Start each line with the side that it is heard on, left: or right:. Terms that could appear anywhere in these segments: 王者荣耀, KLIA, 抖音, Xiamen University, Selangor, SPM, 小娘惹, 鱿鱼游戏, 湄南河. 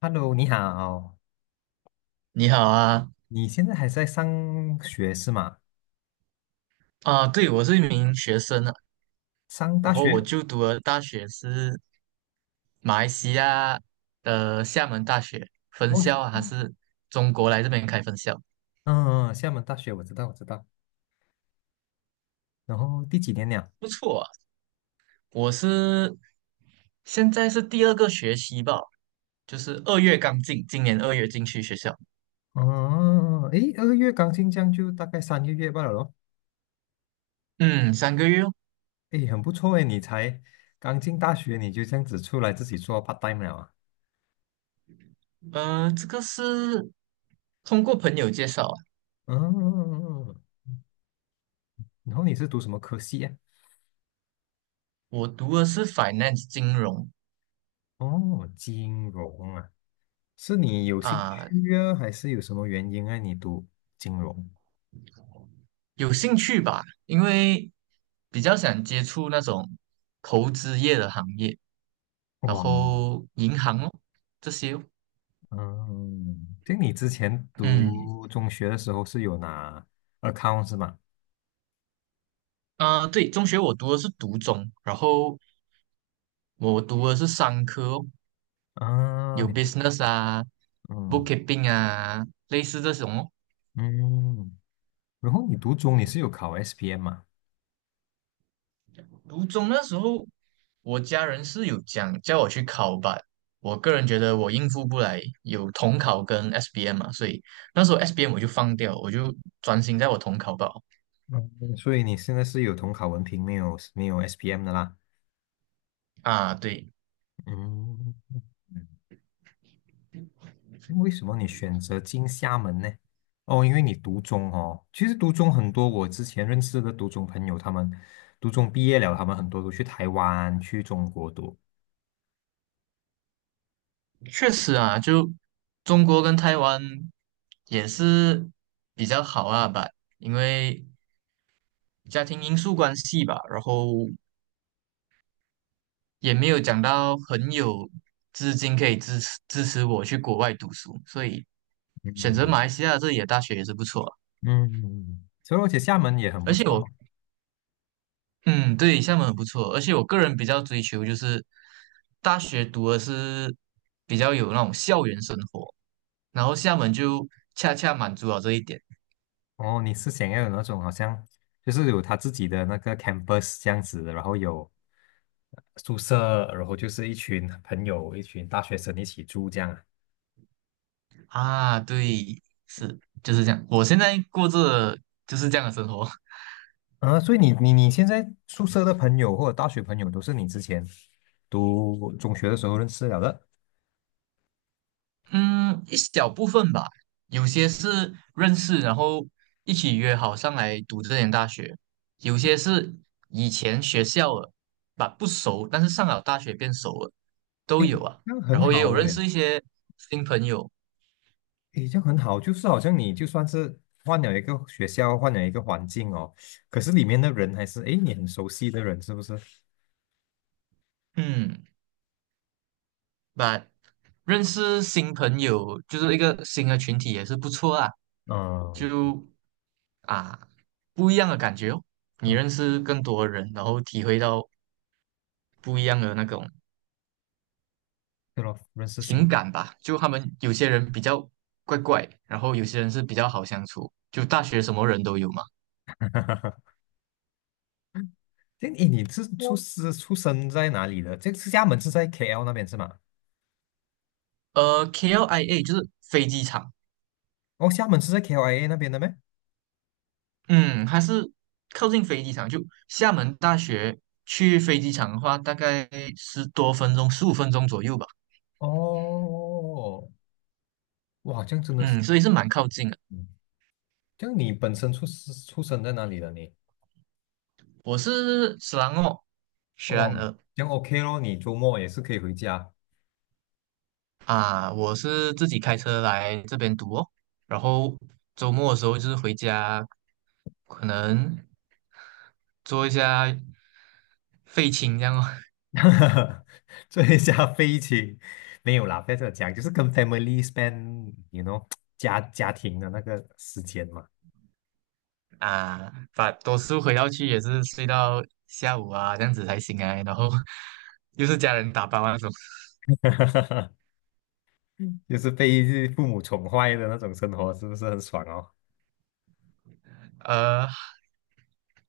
left: Hello，你好，
right: 你好啊，
left: 你现在还在上学是吗？
right: 啊，对，我是一名学生啊，
left: 上
right: 然
left: 大
right: 后
left: 学？
right: 我就读的大学是马来西亚的厦门大学分
left: 哦，
right: 校啊，还是中国来这边开分校，
left: 嗯，嗯厦门大学我知道，我知道。然后第几年了？
right: 不错啊。我是现在是第2个学期吧，就是二月刚进，今年二月进去学校，
left: 哦，诶，二月刚进这样就大概三个月罢了咯。
right: 嗯，3个月哦。
left: 诶，很不错诶，你才刚进大学你就这样子出来自己做 part time 了啊？
right: 这个是通过朋友介绍啊，
left: 嗯，然后你是读什么科系啊？
right: 我读的是 finance 金融
left: 哦，金融啊，是你有兴
right: 啊，
left: 趣啊，还是有什么原因让你读金融？
right: 有兴趣吧，因为比较想接触那种投资业的行业，然
left: 哇！
right: 后银行哦这些哦，
left: 嗯，就你之前
right: 嗯
left: 读中学的时候是有拿 account 是吗？
right: 啊、对，中学我读的是读中，然后我读的是商科哦
left: 啊，
right: 有
left: 你
right: business 啊
left: 嗯
right: ，bookkeeping 啊，类似这种哦。
left: 嗯，然后你读中你是有考 SPM 嘛？
right: 读中那时候，我家人是有讲叫我去考吧，我个人觉得我应付不来，有统考跟 SBM 嘛，所以那时候 SBM 我就放掉，我就专心在我统考吧。
left: 嗯，所以你现在是有统考文凭，没有 SPM 的啦。
right: 啊，对，
left: 嗯嗯为什么你选择进厦门呢？哦，因为你读中哦，其实读中很多，我之前认识的读中朋友，他们读中毕业了，他们很多都去台湾、去中国读。
right: 确实啊，就中国跟台湾也是比较好啊吧，因为家庭因素关系吧，然后也没有讲到很有资金可以支持我去国外读书，所以选择
left: 嗯
right: 马来西亚这里的大学也是不错啊
left: 嗯，所以而且厦门也很
right: 而
left: 不
right: 且
left: 错
right: 我，
left: 嘛
right: 嗯，对，厦门很不错，而且我个人比较追求就是大学读的是比较有那种校园生活，然后厦门就恰恰满足了这一点。
left: 哦，你是想要有那种好像就是有他自己的那个 campus 这样子，然后有宿舍，然后就是一群朋友、一群大学生一起住这样啊。
right: 啊，对，是就是这样。我现在过着就是这样的生活，
left: 啊，所以你现在宿舍的朋友或者大学朋友都是你之前读中学的时候认识了的，
right: 嗯，一小部分吧，有些是认识，然后一起约好上来读这间大学，有些是以前学校了，吧不熟，但是上了大学变熟了，都
left: 诶，
right: 有啊。
left: 这样
right: 然
left: 很
right: 后也
left: 好
right: 有认
left: 诶，
right: 识一些新朋友，
left: 诶，这样很好，就是好像你就算是换了一个学校，换了一个环境哦，可是里面的人还是诶你很熟悉的人，是不是？
right: 嗯，把认识新朋友就是一个新的群体也是不错啊，
left: 嗯
right: 就。啊，不一样的感觉哦。你
left: 嗯，
right: 认识更多的人，然后体会到不一样的那种
left: 对咯，认识
right: 情
left: 新。
right: 感吧。就他们有些人比较怪怪，然后有些人是比较好相处。就大学什么人都有嘛。
left: 哈哈哈。这诶，你是出我是出生在哪里的？这是厦门是在 KL 那边是吗？
right: KLIA 就是飞机场，
left: 哦，厦门是在 KLIA 那边的咩？
right: 嗯，还是靠近飞机场。就厦门大学去飞机场的话，大概10多分钟、15分钟左右吧。
left: 哦，哇，这样真的是，
right: 嗯，所以是蛮靠近的。
left: 嗯这样你本身出世出生在哪里的你？
right: 我是斯兰哦，雪兰
left: 哦，
right: 莪。
left: 这样 OK 咯，你周末也是可以回家，
right: 啊，我是自己开车来这边读哦，然后周末的时候就是回家，可能做一下废寝这样哦
left: 哈哈哈，做一下飞行。没有啦，不要这样讲，就是跟 family spend，you know，家庭的那个时间嘛。
right: 啊，把读书回到去也是睡到下午啊，这样子才醒来，然后 又是家人打包啊那种，
left: 就是被父母宠坏的那种生活，是不是很爽哦？
right: 呃，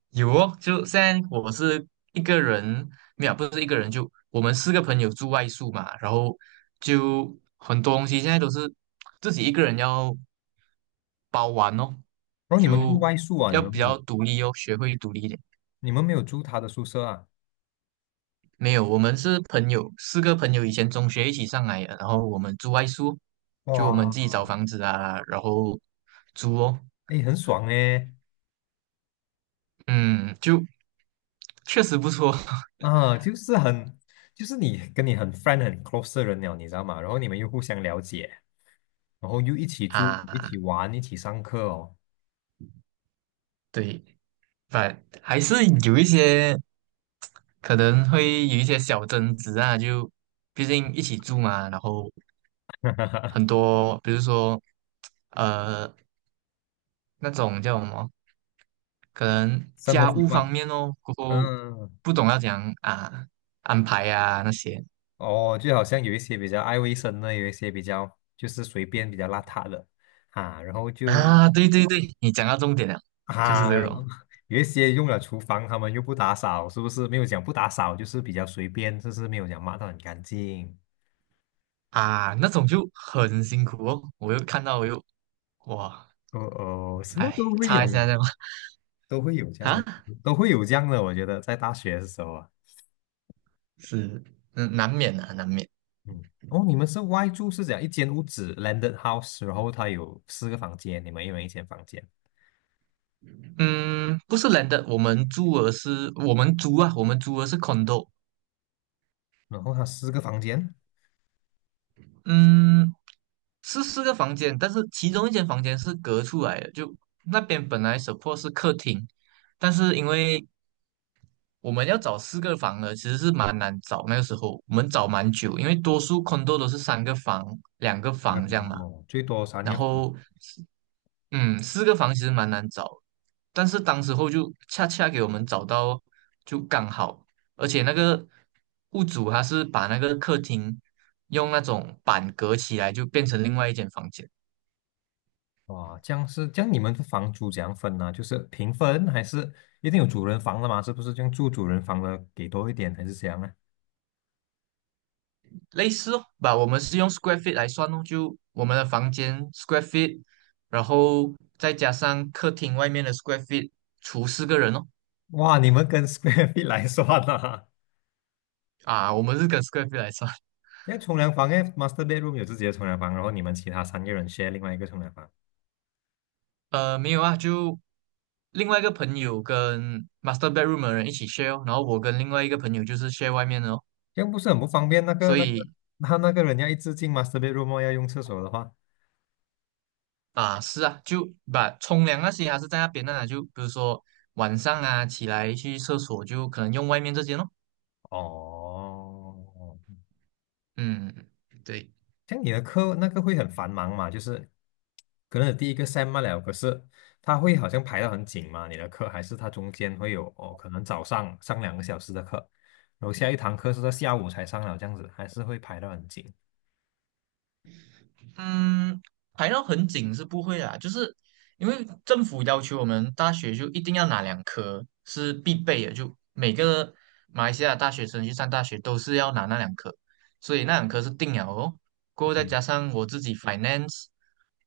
right: 有哦，就现在我是一个人，没有，不是一个人，就我们四个朋友住外宿嘛，然后就很多东西现在都是自己一个人要包完哦，
left: 然后你们嗯住
right: 就
left: 外宿啊？你
right: 要
left: 们
right: 比
left: 没有，
right: 较独立哦，学会独立一点。
left: 你们没有住他的宿舍啊？
right: 没有，我们是朋友，四个朋友以前中学一起上来的，然后我们住外宿，就我们
left: 哇，
right: 自己找房子啊，然后租哦，
left: 哎，很爽哎！
right: 嗯，就确实不错
left: 啊，就是很，就是你跟你很 friend 很 close 的人了，你知道吗？然后你们又互相了解，然后又一起 住，一
right: 啊，
left: 起玩，一起上课哦，
right: 对，反还是有一些。可能会有一些小争执啊，就毕竟一起住嘛，然后很多，比如说，呃，那种叫什么，可能
left: 生活
right: 家
left: 习
right: 务方
left: 惯，
right: 面哦，过后
left: 嗯，
right: 不懂要怎样啊安排啊那些
left: 哦，就好像有一些比较爱卫生的，有一些比较就是随便比较邋遢的啊，然后就
right: 啊，对对对，你讲到重点了，就是
left: 啊，
right: 这
left: 然后
right: 种
left: 有一些用了厨房，他们又不打扫，是不是？没有讲不打扫，就是比较随便，就是没有讲抹得很干净。
right: 啊，那种就很辛苦哦，我又看到我又哇，
left: 哦哦，什么
right: 哎，
left: 都会
right: 擦
left: 有，
right: 一下这样
left: 都会有这样的，
right: 啊，
left: 都会有这样的。我觉得在大学的时候啊，
right: 是，嗯，难免的，难免。
left: 嗯，哦，你们是外住是讲一间屋子 landed house，然后它有四个房间，你们一人一间房间，
right: 嗯，不是人的，我们租的是 condo，
left: 然后它四个房间，
right: 嗯，是4个房间，但是其中一间房间是隔出来的，就那边本来 support 是客厅，但是因为我们要找四个房的，其实是蛮难找。那个时候我们找蛮久，因为多数 condo 都是3个房、两个
left: 一个
right: 房这
left: 房
right: 样嘛。
left: 哦，最多三
right: 然
left: 个房
right: 后，嗯，四个房其实蛮难找，但是当时候就恰恰给我们找到，就刚好。而且那个屋主他是把那个客厅用那种板隔起来，就变成另外一间房间。
left: 哇，这样是这样，你们的房租怎样分呢、就是平分还是一定有主人房的嘛？是不是这样住主人房的给多一点还是怎样呢？
right: 类似哦，吧，我们是用 square feet 来算哦，就我们的房间 square feet，然后再加上客厅外面的 square feet，除4个人哦。
left: 哇，你们跟 square feet 来算呐、啊？
right: 啊，我们是跟 square feet 来算。
left: 因为冲凉房，因为 master bedroom 有自己的冲凉房，然后你们其他三个人 share 另外一个冲凉房，
right: 没有啊，就另外一个朋友跟 master bedroom 的人一起 share 哦，然后我跟另外一个朋友就是 share 外面的哦。
left: 这样不是很不方便？那个
right: 所
left: 那个
right: 以
left: 他那个人要一直进 master bedroom 哦要用厕所的话，
right: 啊，是啊，就把冲凉那些还是在那边的啦，就比如说晚上啊起来去厕所就可能用外面这间哦。
left: 哦，
right: 嗯，对。
left: 像你的课那个会很繁忙嘛，就是可能你第一个 sem 嘛了，可是它会好像排得很紧嘛，你的课还是它中间会有哦，可能早上上两个小时的课，然后下一堂课是在下午才上了，这样子还是会排得很紧。
right: 嗯，排到很紧是不会啦，就是因为政府要求我们大学就一定要拿两科是必备的，就每个马来西亚大学生去上大学都是要拿那两科，所以那两科是定了哦。过后再
left: 嗯
right: 加上我自己 finance，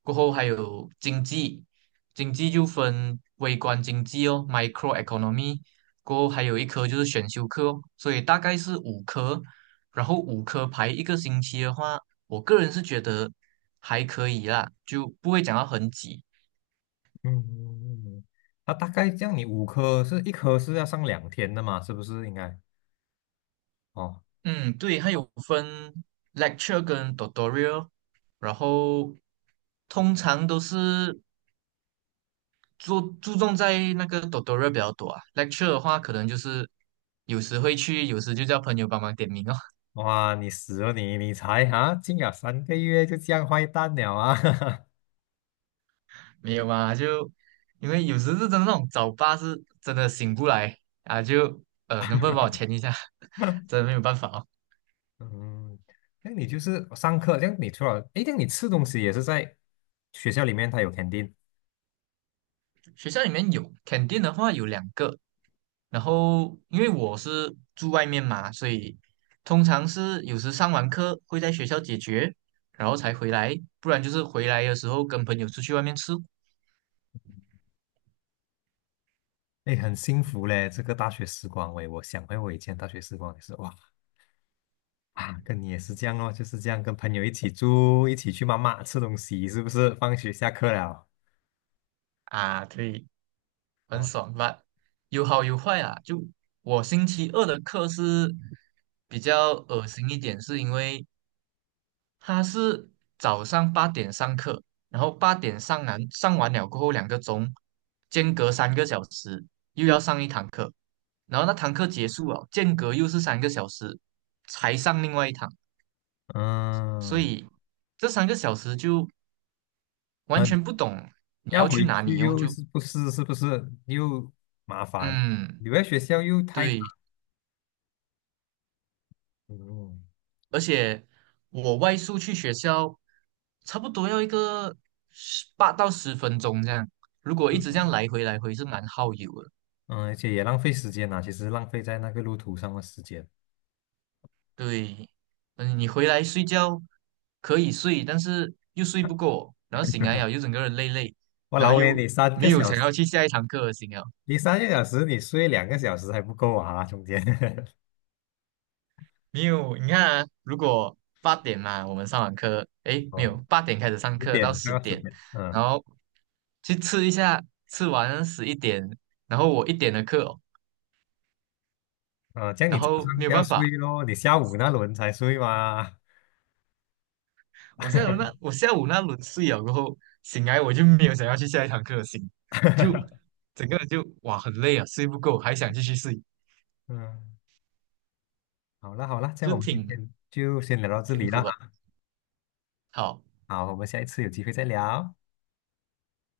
right: 过后还有经济，经济就分微观经济哦，micro economy，过后还有一科就是选修课哦，所以大概是五科，然后五科排一个星期的话。我个人是觉得还可以啦，就不会讲到很挤。
left: 嗯，那大概这样，你五科是一科是要上两天的嘛，是不是应该？哦，
right: 嗯，对，它有分 lecture 跟 tutorial，然后通常都是注重在那个 tutorial 比较多啊。lecture 的话，可能就是有时会去，有时就叫朋友帮忙点名哦。
left: 哇，你死了你，你才啊，进了三个月就这样坏蛋了啊！
right: 没有嘛，就因为有时是真的那种早八是真的醒不来啊，就能不能帮我签一下？真的没有办法哦。
left: 嗯，那你就是上课，这样你除了，诶，这样你吃东西也是在学校里面，他有肯定
right: 学校里面有肯定的话有两个，然后因为我是住外面嘛，所以通常是有时上完课会在学校解决，然后才回来，不然就是回来的时候跟朋友出去外面吃
left: n 诶，很幸福嘞，这个大学时光，喂，我想回我以前大学时光也是，哇啊，跟你也是这样哦，就是这样跟朋友一起住，一起去妈妈吃东西，是不是？放学下课了，
right: 啊，对，很
left: 哇，
right: 爽吧？有好有坏啊。就我星期二的课是比较恶心一点，是因为他是早上八点上课，然后八点上完了过后2个钟，间隔三个小时又要上一堂课，然后那堂课结束了，间隔又是三个小时才上另外一堂，所
left: 嗯，
right: 以这三个小时就完
left: 很
right: 全不懂你
left: 要
right: 要去
left: 回
right: 哪
left: 去
right: 里哦，
left: 又
right: 就
left: 是不是又麻烦，
right: 嗯
left: 留在学校又太长，
right: 对，
left: 嗯
right: 而且我外宿去学校差不多要一个18到10分钟这样，如果一直这
left: 嗯，
right: 样来回来回是蛮耗油的。
left: 而且也浪费时间呐、其实浪费在那个路途上的时间。
right: 对，嗯，你回来睡觉可以睡，但是又睡不够，然后醒来了又整个人累累，
left: 我
right: 然后
left: 老威，
right: 又没有想要去下一堂课的心啊。
left: 你三个小时，你睡两个小时还不够啊，中间
right: 没有，你看啊，如果八点嘛，我们上完课，诶，没
left: 哦，
right: 有，八点开始上
left: 十
right: 课到
left: 点
right: 十
left: 到十
right: 点，
left: 点，嗯
right: 然后去吃一下，吃完11点，然后我一点的课哦
left: 嗯，这样你
right: 然
left: 早
right: 后没
left: 上
right: 有
left: 不要
right: 办
left: 睡
right: 法，
left: 咯，你下午那轮才睡嘛。
right: 我下午那 我下午那轮睡了过后，醒来我就没有想要去下一堂课的心，就整个人就哇很累啊，睡不够，还想继续睡，
left: 嗯，好了好了，这样
right: 就
left: 我们今
right: 挺
left: 天就先聊到这
right: 辛
left: 里了
right: 苦的。
left: 哈。
right: 好，
left: 好，我们下一次有机会再聊。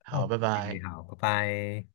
right: 好，
left: OK，
right: 拜拜。
left: 好，拜拜。